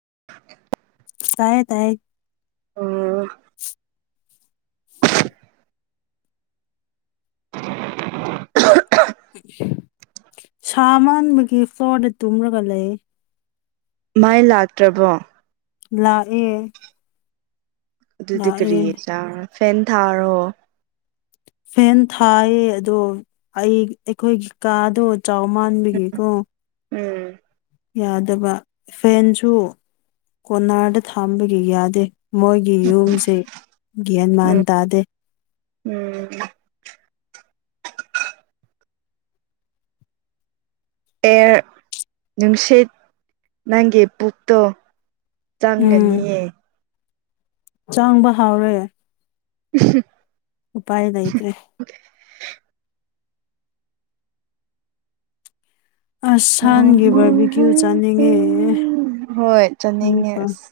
[inaudible] ꯇꯥꯏ ꯇꯥꯏ ꯑꯣꯝ [inaudible] ꯁꯥ ꯃꯥꯟꯕꯒꯤ ꯐ꯭ꯂꯣꯔꯗ ꯇꯨꯝꯂꯒ ꯂꯩ ꯃꯥꯏ ꯂꯥꯛꯇ꯭ꯔꯕꯣ ꯂꯥꯛꯑꯦ ꯑꯗꯨꯗꯤ ꯀꯔꯤ ꯂꯥꯛꯑꯦ ꯆꯥꯔ ꯐꯦꯟ ꯊꯥꯔꯣ ꯐꯦꯟ ꯊꯥꯏꯌꯦ ꯑꯗꯣ ꯑꯩ ꯑꯩꯈꯣꯏꯒꯤ ꯀꯥꯗꯣ ꯆꯥꯎ ꯃꯥꯟꯕꯤꯒꯦꯀꯣ ꯎꯝ ꯌꯥꯗꯕ ꯐꯦꯟꯁꯨ ꯀꯣꯟꯅꯥꯔꯗ ꯊꯥꯝꯕꯒꯤ ꯌꯥꯗꯦ ꯃꯣꯏꯒꯤ ꯌꯨꯝꯁꯤ ꯒ꯭ꯌꯥꯟ ꯃꯥꯟ ꯎꯝ ꯇꯥꯗꯦ ꯎꯝ ꯑꯦ ꯅꯨꯡꯁꯤꯠ ꯅꯪꯒꯤ ꯄꯨꯨꯞꯇꯣ ꯆꯪꯒꯅꯤꯑ ꯆꯥꯡꯕ ꯍꯥꯎꯔꯦ ꯎ ꯎꯄꯥꯏ ꯂꯩꯇ꯭ꯔꯦ ꯑꯁ ꯁꯟꯒꯤ ꯃ ꯕꯔꯕꯤꯀ꯭ꯌꯨ ꯆꯥꯅꯤꯡꯉꯦ ꯍꯣꯏ ꯆꯅꯤꯡꯉꯁ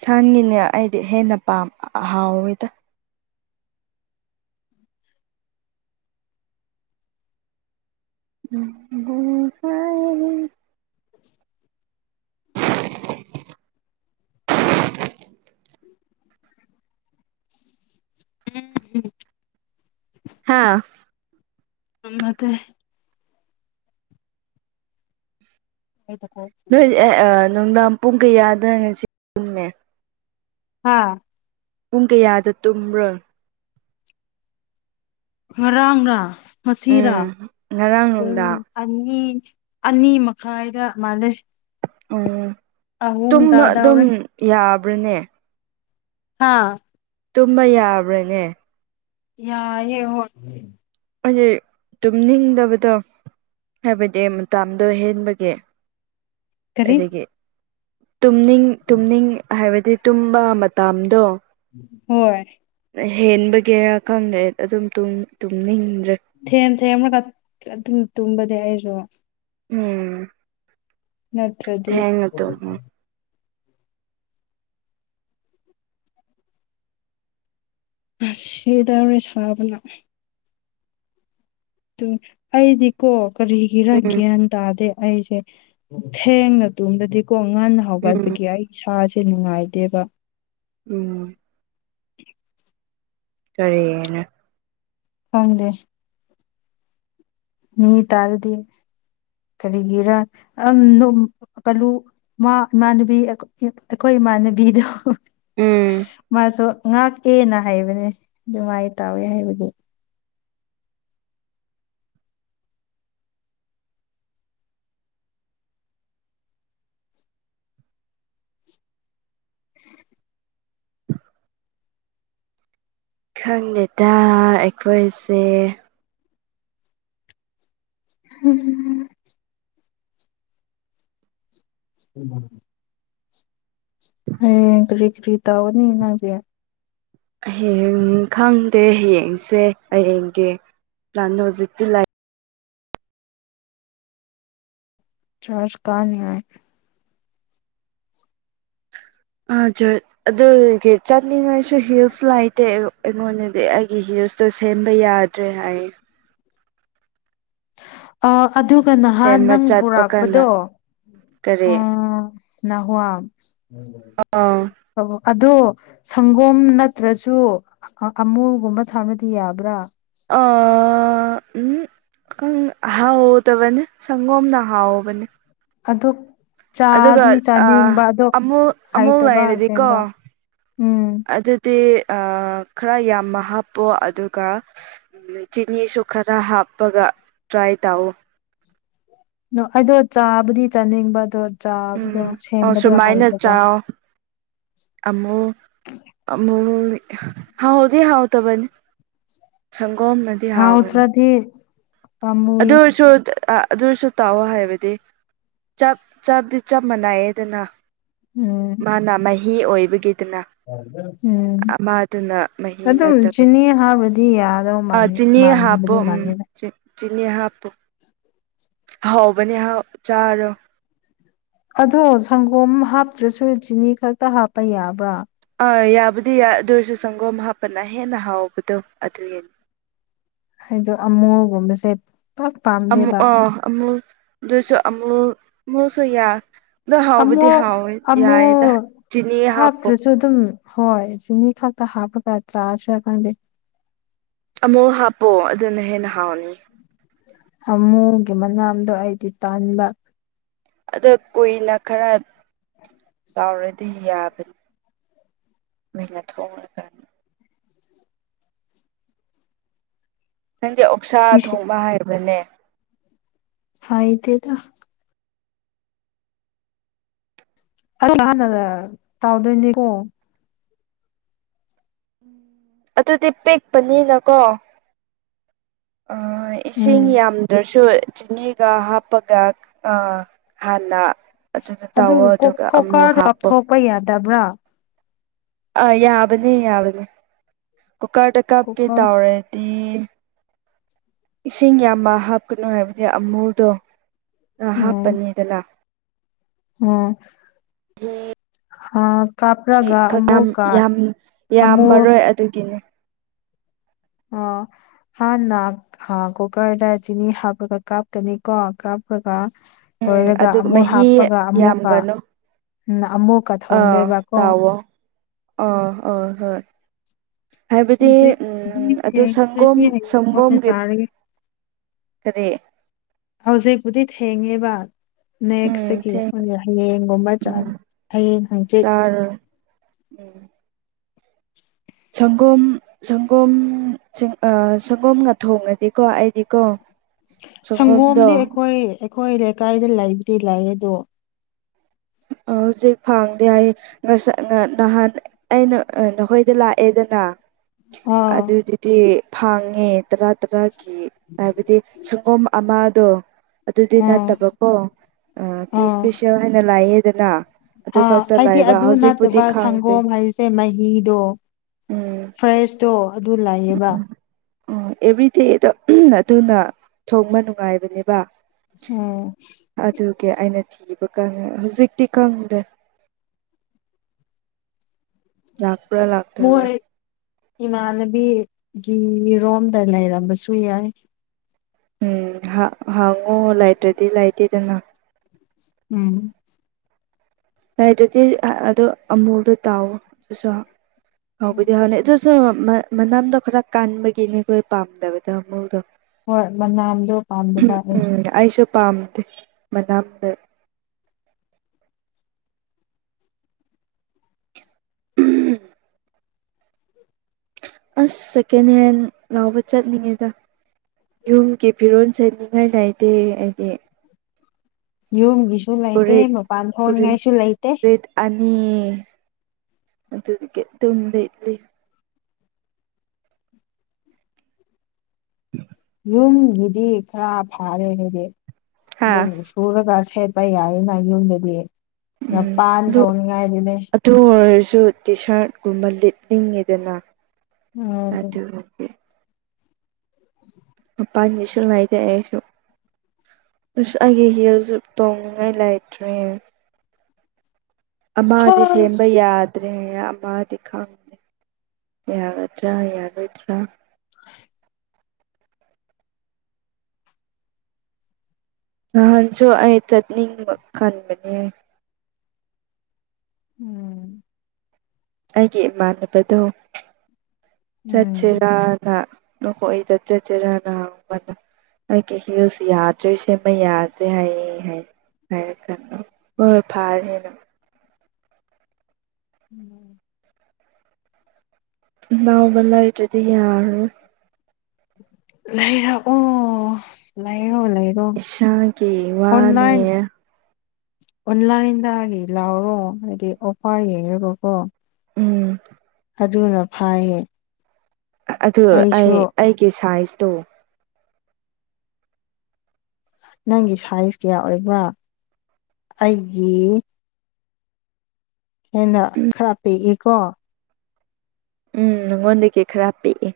ꯁꯟꯒꯤꯅꯦ ꯑꯩꯗꯤ ꯍꯦꯟꯅ ꯄꯥꯝꯕ ꯑꯍꯥꯎꯋꯦꯗ ꯎꯝ ꯉꯥꯏ ꯍꯥꯥ ꯃꯦ ꯅꯣꯏ ꯅꯨꯡꯗꯥꯡ ꯄꯨꯡ ꯀꯌꯥꯗ ꯉꯁꯤ ꯆꯨꯝꯃꯦ ꯍꯥꯥ ꯄꯨꯡ ꯀꯌꯥꯗ ꯇꯨꯝꯔꯣꯏ ꯉꯔꯥꯡꯔꯥ ꯉꯁꯤꯔꯥ ꯎꯝ ꯉꯔꯥꯡ ꯄꯨꯡ ꯅꯨꯡꯗꯥꯡ ꯑꯅꯤ ꯑꯅꯤ ꯃꯈꯥꯏꯗ ꯃꯥꯜꯂꯦ ꯎꯝ ꯑꯍꯨꯝꯗ ꯇꯨꯝꯕ ꯑꯗꯨꯝ ꯗꯧꯔꯦ ꯌꯥꯕ꯭ꯔꯅꯦ ꯍꯥꯥ ꯇꯨꯝꯕ ꯌꯥꯕ꯭ꯔꯥꯅꯦ ꯌꯥ ꯍꯥꯏꯗꯤ ꯇꯨꯝꯅꯤꯡꯗꯕꯗꯣ ꯍꯥꯏꯕꯗꯤ ꯃꯇꯥꯝꯗꯣ ꯍꯦꯟꯕꯒꯤ ꯀꯔꯤ ꯑꯗꯨꯗꯒꯤ ꯇꯨꯝꯅꯤꯡ ꯇꯨꯝꯅꯤꯡ ꯍꯥꯏꯕꯗꯤ ꯇꯨꯝꯕ ꯃꯇꯝꯗꯣ ꯍꯣꯏꯣꯏ ꯍꯦꯟꯕꯒꯤꯦꯔꯥ ꯈꯪꯗꯦ ꯑꯗꯨꯝ ꯇꯨꯝꯅꯤꯡ ꯊꯦꯡ ꯊꯦꯡ ꯑꯃꯅ ꯑꯗꯨꯝ ꯇꯨꯝꯕꯗꯤ ꯑꯩꯁꯨ ꯎꯝ ꯅꯠꯇ꯭ꯔꯗꯤꯞ ꯊꯦꯡꯅ ꯇꯨꯝꯃꯦ ꯑꯁꯤꯗ ꯑꯣꯏꯅ ꯁꯥꯕꯅ ꯑꯩꯗꯤꯀꯣ ꯎꯝ ꯀꯔꯤꯒꯤꯔꯒꯦ ꯇꯗꯦ ꯑꯩꯁꯦ ꯊꯦꯡꯅ ꯇꯨꯝꯗꯗꯤꯀꯣ ꯉꯟꯅ ꯎꯝ ꯍꯒꯠꯄꯒꯤ ꯑꯩ ꯏꯁꯥꯁꯦ ꯁꯤ ꯅꯨꯡꯉꯥꯏꯗꯦꯕ ꯎꯝ ꯀꯔꯤꯅ ꯐꯪꯗꯦ ꯃꯤ ꯇꯥꯔꯗꯤ ꯀꯔꯤꯒꯤꯔ ꯄꯥꯂꯨ ꯏꯃꯥꯅꯨꯕꯤ ꯑꯩꯈꯣꯏ ꯃꯥꯟꯕꯤꯗ ꯎꯝ ꯃꯥꯁꯨ ꯉꯥꯛꯑꯦꯅ ꯍꯥꯏꯕꯅꯦ ꯃꯥꯏ ꯇꯥꯎꯋꯦ ꯍꯥꯏꯕꯒꯤ [unintelligible] ꯈꯪꯗꯦꯗ ꯑꯩꯈꯣꯏꯁꯦ ꯎꯝꯝ [unintelligible] ꯍ ꯀꯔꯤ ꯀꯔꯤ ꯇꯑꯣꯅꯤꯒꯤ ꯍꯌꯦꯡ ꯈꯪꯗꯦ ꯍꯌꯦꯡꯁꯦ ꯍꯌꯦꯡꯒꯤ ꯄ꯭ꯂꯥꯟ ꯍꯧꯖꯤꯛꯇꯤ ꯂꯥꯏ ꯆꯔꯖ ꯀꯥ ꯅꯌꯥꯏ ꯖꯣꯏ ꯑꯗꯨꯒꯤ ꯆꯠꯅꯤꯡꯉꯥꯏꯁꯨ ꯍꯤꯜꯁ ꯂꯩꯇꯦ ꯑꯩꯉꯣꯟꯗꯗꯤ ꯑꯩꯒꯤ ꯍꯜ ꯇ ꯁꯦꯝꯕ ꯌꯥꯗ꯭ꯔꯦ ꯍꯥꯏ ꯑꯗꯨꯒ ꯅꯍꯥꯟ ꯁꯦꯝꯕ ꯅꯪ ꯆꯠꯄ ꯀꯥꯟꯗ ꯄꯨꯔꯛꯄꯗꯣ ꯀꯔꯤ ꯑ ꯍꯨꯋꯥ ꯑꯥ ꯑꯗꯣ ꯁꯪꯒꯣꯝ ꯅꯠꯇ꯭ꯔꯁꯨ ꯑꯃꯨꯜꯒꯨꯝꯕ ꯊꯥꯅꯗꯤ ꯌꯥꯕ꯭ꯔꯥ ꯑꯥ ꯎꯝ ꯍꯥꯎꯍꯧꯗꯕꯅꯤ ꯁꯪꯒꯣꯝꯅ ꯍꯥꯎꯕꯅꯦ ꯑꯗꯨ ꯑꯗꯨꯒ ꯑꯃꯨ ꯑꯃꯨꯜ ꯍꯩꯇꯕ ꯂꯩꯔꯗꯤꯀꯣ ꯑꯁꯦꯡꯕ ꯎꯝ ꯑꯗꯨꯗꯤ ꯑ [unintelligible] ꯀꯥꯏ ꯇꯑꯣ ꯑꯩꯗꯣ ꯆꯥꯕꯨꯗꯤ ꯆꯥꯅꯤꯡꯕ ꯑꯗꯣ ꯆꯥꯕꯗꯣ ꯎꯝ ꯁꯦꯝꯕꯗꯣ ꯍꯥꯏꯗꯕ ꯑꯃꯃ ꯑꯃ ꯍꯥꯎꯗꯤ ꯍꯥꯎ ꯇꯕꯅꯤ ꯁꯪꯒꯣꯝꯅꯗꯤ ꯍꯥꯎꯕꯅꯤ ꯍꯥꯎꯇ꯭ꯔꯗꯤ ꯄꯥꯝꯃꯨꯏ ꯑꯗꯨ ꯑꯣꯏꯁꯨ ꯑꯥ ꯑꯗꯨꯁꯨ ꯇꯥꯛꯑꯣ ꯍꯥꯏꯕꯗꯤ ꯆꯞ ꯆꯗꯤ ꯆꯞ ꯃꯥꯟꯅꯥꯏꯌꯦꯗꯅ ꯎꯝ ꯃꯥꯅ ꯃꯍꯤ ꯑꯣꯏꯕꯒꯤ ꯑꯗꯨꯅ ꯎꯝ ꯑꯃꯥꯗꯨꯅ ꯃꯍꯤ ꯑꯗꯨꯝ ꯅꯠꯇꯕ ꯆꯤꯅꯤ ꯍꯥꯞꯕꯗꯤ ꯌꯥꯗꯧ ꯑ ꯃꯥꯟꯅꯤ ꯆꯤꯅꯤ ꯍꯥꯞꯄ ꯃꯥꯟꯕꯗꯤ ꯎꯝ ꯃꯥꯟꯅꯤꯗ ꯆ ꯆꯤꯅꯦ ꯍꯥꯞꯄꯨ ꯍꯥꯎꯕꯅꯦ ꯆꯥꯔꯣ ꯑꯗꯣ ꯁꯪꯒꯣꯝ ꯍꯥꯞꯇ꯭ꯔꯁꯨ ꯆꯤꯅꯤ ꯈꯛꯇ ꯍꯥꯞꯄ ꯌꯥꯕ꯭ꯔꯥ ꯌꯥꯕꯨꯗꯤ ꯑꯗꯨ ꯑꯣꯏꯔꯁꯨ ꯁꯪꯒꯣꯝ ꯍꯥꯞꯄꯅ ꯍꯦꯟꯅ ꯍꯥꯎꯕꯗꯣ ꯑꯗꯨꯒꯤꯅꯤ ꯍꯥꯏꯗꯣ ꯑꯃꯨꯒꯨꯝꯕꯁꯦ ꯑꯃꯨ ꯑꯥ ꯑꯃꯨꯜ ꯑꯗꯨꯏꯁꯨ ꯑꯃꯨꯜ ꯑꯃꯨꯜꯁꯨ ꯌꯥ ꯑꯗꯣ ꯑꯃꯨ ꯍꯥꯎꯕꯗꯤ ꯍꯥꯎꯋꯦ ꯑꯃꯨ ꯌꯥꯏꯌꯦꯗ ꯆꯤꯅꯤ ꯍꯥꯞꯄꯣ ꯍꯥꯞꯇ꯭ꯔꯁꯨ ꯑꯗꯨꯝ ꯍꯣꯏ ꯆꯤꯅꯤ ꯈꯛꯇ ꯍꯥꯞꯄꯒ ꯆꯥꯗ꯭ꯔ ꯈꯪꯗꯦ ꯑꯃꯨꯛ ꯍꯥꯞꯄꯣ ꯑꯗꯨꯅ ꯍꯦꯟꯅ ꯍꯥꯎꯅꯤ ꯑꯃꯣꯒꯤ ꯃꯅꯥꯝꯗꯣ ꯑꯩꯗꯤ ꯇꯥꯟꯕ ꯑꯗ ꯀꯨꯏꯅ ꯈꯔ ꯇꯥꯎꯔꯗꯤ ꯌꯥꯕꯅꯤ ꯃꯩꯅ ꯊꯔꯀꯅꯤ ꯅꯪꯒꯤ ꯑꯣꯛꯁꯥ ꯊꯣꯡꯕ ꯍꯥꯏꯕ꯭ꯔꯅꯦ ꯍꯗꯦꯗ ꯑ ꯇꯥꯎꯗꯅꯤ ꯑꯗꯨꯗꯤ ꯄꯤꯦꯛꯄꯅꯤꯅꯀꯣ ꯎꯝ ꯏꯁꯤꯡ ꯌꯥꯝꯗ꯭ꯔꯁꯨ ꯆꯅꯤꯤꯒ ꯍꯥꯄꯒ ꯑ ꯍꯅ ꯑꯗꯨꯒ ꯀꯣꯀꯥꯔꯗꯨ ꯍꯥꯞꯄꯣ ꯀꯥꯞꯊꯣꯛꯄ ꯌꯥꯗꯕ꯭ꯔꯥ ꯑ ꯌꯥꯕꯅꯦ ꯌꯥꯕꯅꯤ ꯀꯨꯀꯥ ꯇ ꯀꯥꯞ ꯀꯦ ꯀꯨꯀꯔ ꯇꯥꯥꯎꯔꯦ ꯏꯁꯤꯡ ꯌꯥꯝꯕ ꯍꯥꯞꯀꯅꯨ ꯍꯥꯏꯕꯗꯤ ꯑꯃꯨꯜꯗꯣ ꯑ ꯍꯥꯞꯄꯅꯤꯗꯅ ꯑꯣꯝ ꯍ ꯑ ꯀꯥꯄ꯭ꯔꯒ ꯑꯃꯨꯀꯥ ꯌꯥꯝ ꯑꯃꯨꯛ ꯌꯥꯝꯃꯔꯣꯏ ꯑꯗꯨꯒꯤꯅꯦ ꯑ ꯍꯥꯟꯅ ꯀꯨꯀꯔꯗ ꯆꯤꯅꯤ ꯍꯥꯞꯄꯒ ꯀꯥꯞꯀꯅꯤꯀꯣꯞ ꯍꯥꯞꯄꯒ ꯎꯝ ꯇꯣꯏꯔꯒ ꯑꯗꯨ ꯑꯃꯨꯛ ꯃꯍꯤ ꯍꯥꯞꯄꯒ ꯑꯃꯨꯛꯀ ꯌꯥꯝꯒꯅꯨ ꯑꯃꯨꯛꯀ ꯑꯥ ꯊꯣꯡꯗꯣꯏꯕꯀꯣ ꯇꯗꯥꯑꯣꯣ ꯑꯥ ꯑ ꯍꯣꯏ ꯍꯥꯏꯕꯗꯤ ꯍꯧꯖꯤꯛ ꯎꯝ ꯑꯗꯨ ꯁꯪꯒꯣꯝ ꯀꯗꯤ ꯍꯥꯏꯌ ꯑꯣ ꯁꯪꯒꯣꯝꯒꯤ ꯅꯖꯥꯔꯒꯦ ꯀꯔꯤ ꯍꯧꯖꯤꯛꯄꯨꯗꯤ ꯊꯦꯡꯉꯦꯕ ꯎꯝ ꯅꯦꯛꯁꯁꯤꯒꯤ ꯊꯦꯡ ꯍꯌꯦꯡꯒꯨꯝꯕ ꯆ ꯎꯝ ꯍꯌꯦꯡ ꯍꯪꯆ ꯆꯥꯔꯣꯏ ꯎꯝ ꯁꯪꯒꯣꯝ ꯁꯪꯒꯣꯝ ꯁꯪꯒꯣꯝꯒ ꯊꯣꯡꯉꯗꯤꯀꯣ ꯑꯩꯗꯤꯀꯣ ꯁꯪꯒꯣꯝꯗꯣ ꯁꯪꯒꯣꯝꯗꯤ ꯑꯩꯈꯣꯏ ꯑꯩꯈꯣꯏ ꯂꯩꯀꯥꯏꯗ ꯂꯩꯕꯨꯗꯤ ꯂꯥꯛꯑ ꯑꯗꯣ ꯑ ꯍꯧꯖꯤꯛ ꯐꯪꯗꯦ ꯑꯩ ꯅꯍꯥꯟ ꯑꯩꯅ ꯅꯈꯣꯏꯗ ꯂꯥꯛꯑꯦꯗꯅ ꯑꯥ ꯑꯗꯨꯗꯨꯗꯤ ꯐꯪꯉꯦ ꯇꯔꯥ ꯇꯔꯥꯒꯤ ꯍꯥꯏꯕꯗꯤ ꯁꯪꯒꯣꯝ ꯑꯃꯗꯣ ꯑꯗꯨꯗꯤ ꯑꯥ ꯅꯠꯇꯕꯀꯣ ꯇꯤ ꯑꯥ ꯏꯁꯄꯤꯦꯁꯦꯜ ꯍꯥꯏꯅ ꯂꯥꯛꯌꯦꯗꯅ ꯑꯥ ꯍꯥꯏꯗꯤ ꯑꯗꯨ ꯅꯠꯇꯕ ꯈꯪꯗꯦ ꯁꯪꯒꯣꯝ ꯍꯥꯏꯔꯤꯁꯦ ꯃꯍꯤꯗꯣ ꯎꯝ ꯐ꯭ꯔꯦꯁꯇꯣ ꯑꯗꯨ ꯂꯥꯛꯑꯕ ꯑꯣ ꯑꯦꯚ꯭ꯔꯤꯗꯦꯗꯣ ꯑꯗꯨꯅ ꯊꯣꯡꯕ ꯅꯨꯡꯉꯥꯏꯕꯅꯦꯕ ꯎꯝ ꯑꯣꯀꯦ ꯑꯩꯅ ꯊꯤꯕ ꯈꯪꯉꯦ ꯍꯧꯖꯤꯛꯇꯤ ꯈꯪꯗ꯭ꯔꯦ ꯅꯥꯛꯄꯨꯔꯥ ꯂꯥꯛꯇ ꯏꯃꯥꯟꯅꯕꯤꯒꯤ ꯔꯣꯝꯗ ꯂꯩꯔꯝꯕꯁꯨ ꯌꯥꯏ ꯎꯝ ꯍꯥꯡꯉꯨ ꯂꯥꯏꯇ꯭ꯔꯗꯤ ꯂꯥꯏꯇꯦꯗꯅ ꯎꯝ ꯂꯩ ꯑꯗꯨꯗꯤ ꯑꯗꯨ ꯑꯃꯨꯜꯗꯣ ꯇꯥꯎꯑꯣ ꯑꯗꯨꯁꯨ ꯍꯥꯎꯕꯨꯗꯤ ꯍꯥꯎꯅꯤꯩ ꯑꯗꯨ ꯁꯣ ꯃꯅꯝꯗꯣ ꯈꯔ ꯀꯥꯟꯕꯒꯤꯅꯦ ꯑꯩꯈꯣꯏ ꯄꯥꯝꯗꯕꯗ ꯃꯨꯗꯣ ꯍꯣꯏ ꯃꯅꯥꯝꯗꯣ ꯄꯥꯝꯗ ꯄꯥꯂꯁꯨ ꯎꯝ ꯑꯩꯁꯨ ꯄꯥꯝꯗꯦ ꯃꯅꯥꯅ ꯝ ꯑꯁ ꯁꯦꯀꯦꯟ ꯍꯦꯟ ꯂꯥꯎꯕ ꯆꯠꯂꯤꯉꯩꯗ ꯌꯨꯝꯒꯤ ꯐꯤꯔꯣꯜ ꯁꯦꯠꯅꯤꯡꯉꯥꯏ ꯅꯥꯏꯗꯦ ꯍꯥꯏꯗꯤ ꯌꯨꯝꯒꯤꯁꯨ ꯂꯩꯇꯦ ꯃꯄꯥꯟ ꯊꯣꯛꯣꯡꯅꯤꯡꯉꯥꯏꯁꯨ ꯂꯩꯇꯦ ꯑꯗꯨꯗꯤ ꯑꯗꯨꯝ ꯂꯩꯠꯂꯤ ꯎ ꯌꯨꯝꯒꯤꯗꯤ ꯈꯔ ꯐꯥꯔꯦ ꯍꯥꯏꯗꯤ ꯍꯥ ꯑꯗꯨꯝ ꯁꯨꯔꯒ ꯆꯄ ꯌꯥꯏꯅ ꯌꯨꯝꯗꯗꯤ ꯎꯝ ꯉꯄꯥꯟ ꯊꯣꯡꯅꯤꯡꯉꯥꯏꯗꯨꯅꯦ ꯁꯨ ꯇꯤ ꯁꯥꯔꯠ ꯀꯨꯝꯕ ꯂꯤꯠꯂꯤꯉꯤꯗꯅ ꯎꯝ ꯑꯗꯨꯒꯤ ꯑꯄꯥꯥꯟ ꯅꯤꯡꯁꯣꯟ ꯉꯅꯥꯥꯏꯗ ꯑꯁꯨ ꯁ ꯑꯒꯦ ꯍꯌꯔꯖ ꯇꯣꯡꯉꯥꯏ ꯂꯥꯏꯇ꯭ꯔꯦꯦ ꯍꯥ ꯑꯃꯗꯤ ꯁꯦꯝꯕ ꯌꯥꯗ꯭ꯔꯦ ꯑꯃꯗꯤ ꯈꯪꯗꯦ ꯌꯥꯒꯗ꯭ꯔꯥ ꯌꯥꯔꯣꯏꯗ꯭ꯔꯥ ꯅꯍꯥꯟꯁꯨ ꯑꯩ ꯆꯠꯅꯤꯡꯕ ꯀꯟꯕꯅꯦ ꯎꯝ ꯑꯩꯒꯤ ꯏꯃꯥꯟꯅꯕꯗꯣ ꯎꯝ ꯆꯠꯁꯤꯔꯥꯅ ꯍꯣꯏ ꯆ ꯆꯠꯖꯔꯅꯅꯤ ꯑꯩ ꯀ ꯍꯁ ꯌꯥꯗ꯭ꯔꯦꯁ ꯃ ꯌꯥꯗ꯭ꯔꯦ ꯍꯥꯏ ꯍꯥꯏ ꯀ ꯀ ꯑꯣ ꯐꯥꯔꯅ ꯎꯝ ꯅꯥꯕꯂꯥꯏ ꯑꯗꯨꯗꯤ ꯌꯥꯔ ꯂꯩꯏꯔꯛꯎ ꯂꯩ ꯂꯩꯔꯣ ꯂꯩꯔꯣ ꯏꯁꯥꯒꯤ ꯑꯣꯟꯂꯥꯏꯟ ꯋꯥꯅꯦ ꯑꯣꯟꯂꯥꯏꯟꯗꯒꯤ ꯂꯥꯎꯔꯣ ꯍꯥꯏꯗꯤ ꯑꯣꯐꯔ ꯌꯦꯡꯉꯒꯀꯣ ꯎꯝ ꯑꯗꯨꯅ ꯐꯥꯏꯌꯦ ꯑꯗꯨ ꯑꯩ ꯑꯩꯒꯤ ꯁꯥꯏꯖꯇꯣ ꯅꯪꯒꯤ ꯁꯥꯏꯖ ꯀꯌꯥ ꯑꯣꯏꯕ꯭ꯔꯥ ꯑꯩꯒꯤ ꯍꯦꯟꯅ ꯈꯔ ꯄꯤꯛꯏꯀꯣ ꯎꯝ ꯅꯪꯉꯣꯟꯗꯒꯤ ꯈꯔ ꯄꯤꯛꯏ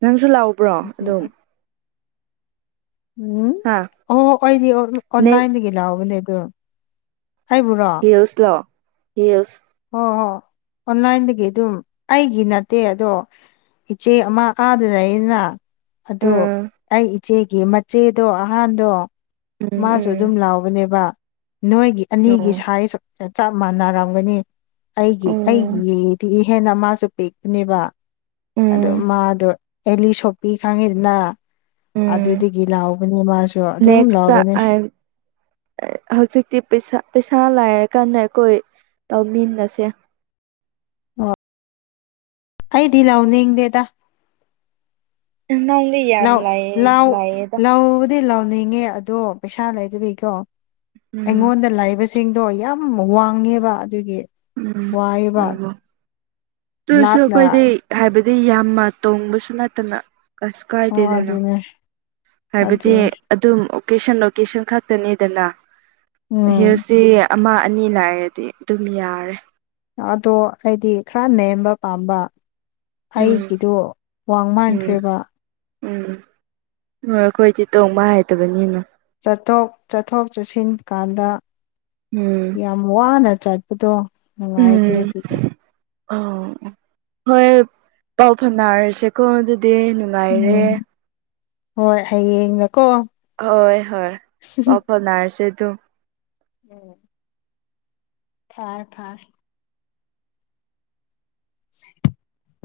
ꯅꯪꯁꯨ ꯂꯥꯎꯕ꯭ꯔꯣ ꯑꯗꯨꯝ ꯑꯗꯨꯒ ꯎꯝ ꯍꯥ ꯑꯣ ꯑꯩꯗꯤ ꯅꯦꯛ ꯑꯣꯅꯥꯥꯏꯟꯗꯒꯤ ꯂꯑꯣꯕꯅꯦ ꯑꯗꯨ ꯍꯤꯜꯁ ꯂꯣ ꯍꯤꯜꯁ ꯍꯣꯏ ꯍꯣꯏ [unintelligible] ꯑꯣꯟꯂꯥꯏꯟꯗꯒꯤ ꯑꯗꯨꯝ ꯑꯩꯒꯤ ꯅꯠꯇꯦ ꯑꯗꯣ ꯏꯆꯦ ꯑꯃ ꯀꯥꯗ ꯂꯩꯌ‌ꯦꯗꯅ ꯑꯗꯣ ꯎꯝ ꯑꯩ ꯏꯆꯦꯒꯤ ꯃꯆꯦꯗꯣ ꯑꯍꯥꯟꯕꯗꯣ ꯎꯝ ꯃꯥꯁꯨ ꯑꯗꯨꯝ ꯎꯝ ꯂꯥꯎꯕꯅꯦꯕ ꯅꯣꯏꯒꯤ ꯑꯅꯤꯒꯤ ꯑꯣ ꯁꯥꯏꯁꯨ ꯆꯞ ꯃꯥꯟꯅꯔꯝꯒꯅꯤ ꯑꯩꯒꯤ ꯑꯣ ꯑꯩꯒꯤ ꯌꯦꯗꯤꯏ ꯃꯥꯁꯨ ꯄꯤꯛꯄꯅꯦꯕ ꯑꯗ‌ꯣ ꯎꯝ ꯃꯥꯗꯣ ꯑꯦꯂꯤ ꯁꯣꯄꯤ ꯈꯥꯡꯉꯤꯗꯅ ꯎꯝ ꯑꯗꯨꯗꯒꯤ ꯂꯥꯎꯕꯅꯦ ꯃꯥꯁꯨ ꯑꯗꯨꯝ ꯅꯦꯛꯁꯇ ꯂꯥꯎꯕꯅ‌ꯦ ꯍꯧꯖꯤꯛꯇꯤ ꯄꯩꯁꯥ ꯄꯩꯁꯥ ꯂꯥꯏꯔꯀꯥꯟꯗ ꯑꯩꯈꯣꯏ ꯇꯧꯃꯤꯟꯅꯁꯦ ꯑꯣ ꯑꯩꯗꯤ ꯂꯥꯎꯅꯤꯡꯗꯦꯗ ꯅꯪꯗꯤ ꯌꯥꯝ ꯂꯋ ꯂꯥꯏꯌꯦ ꯂꯥꯏꯌꯦꯗ ꯂꯋ ꯂꯋ ꯅꯤꯡꯉꯦ ꯑꯗꯣ ꯄꯩꯁꯥ ꯂꯩꯗꯕꯤꯀꯣ ꯎꯝ ꯑꯩꯉꯣꯟꯗ ꯂꯩꯕ ꯁꯤꯡꯗꯣ ꯌꯥꯝ ꯋꯥꯡꯉꯦꯕ ꯑꯗꯨꯒꯤ ꯎꯝ ꯋꯥꯏꯑꯦꯕ ꯑꯣ ꯇꯨꯔꯁꯨ ꯂꯥꯞꯅ ꯑꯩꯈꯣꯏꯗꯤ ꯍꯥꯏꯕꯗꯤ ꯑꯃ ꯇꯣꯡꯕꯁꯨ ꯅꯠꯇꯅ ꯀꯁꯨ ꯑꯣ ꯀꯥꯏꯗꯦꯗꯅꯣ ꯑꯗꯨꯅꯦ ꯍꯥꯏꯕꯗꯤ ꯑꯗꯨꯅꯦ ꯑꯗꯨꯝ ꯑꯣꯀꯦꯁꯟ ꯂꯣꯀꯦꯁꯟ ꯈꯛꯇꯅꯤꯗꯅ ꯎꯝ ꯍꯤꯜꯁꯇꯤ ꯑꯃ ꯑꯅꯤ ꯂꯥꯏꯔꯗꯤ ꯑꯗꯨꯝ ꯌꯥꯔꯦ ꯑꯗꯣ ꯍꯥꯏꯗꯤ ꯈꯔ ꯅꯦꯝꯕ ꯄꯥꯝꯕ ꯎꯝ ꯑꯩꯒꯤꯗꯨ ꯎꯝ ꯋꯥꯡꯃꯥꯟꯈ꯭ꯔ‌ꯦꯕ ꯎꯝ ꯍꯣꯏ ꯑꯩꯈꯣꯏꯗꯤ ꯇꯣꯡꯕ ꯍꯥꯏꯗꯕꯅꯤꯅ ꯆꯠꯊꯣꯛ ꯆꯠꯊꯣꯛ ꯆꯠꯁꯤꯟ ꯀꯥꯟꯗ ꯎꯝ ꯌꯥꯝ ꯋꯥꯅ ꯆꯠꯄꯗꯣ ꯅꯨꯡꯉꯥꯏꯇꯦ ꯑꯗꯨꯗ ꯑ ꯍꯣꯏ ꯄꯥꯎ ꯐꯅꯔꯁꯦꯀꯣ ꯑꯗꯨ ꯅꯨꯡꯉꯥꯏꯔꯦ ꯎꯝ ꯍꯣꯏ ꯍꯌꯦꯡ ꯍꯣꯏ ꯍꯣꯏ ꯄꯧ ꯐꯅꯔꯁꯦ ꯑꯗꯨ ꯎꯝ ꯐꯔ‌ꯦ ꯐꯔ‌ꯦ [inaudible]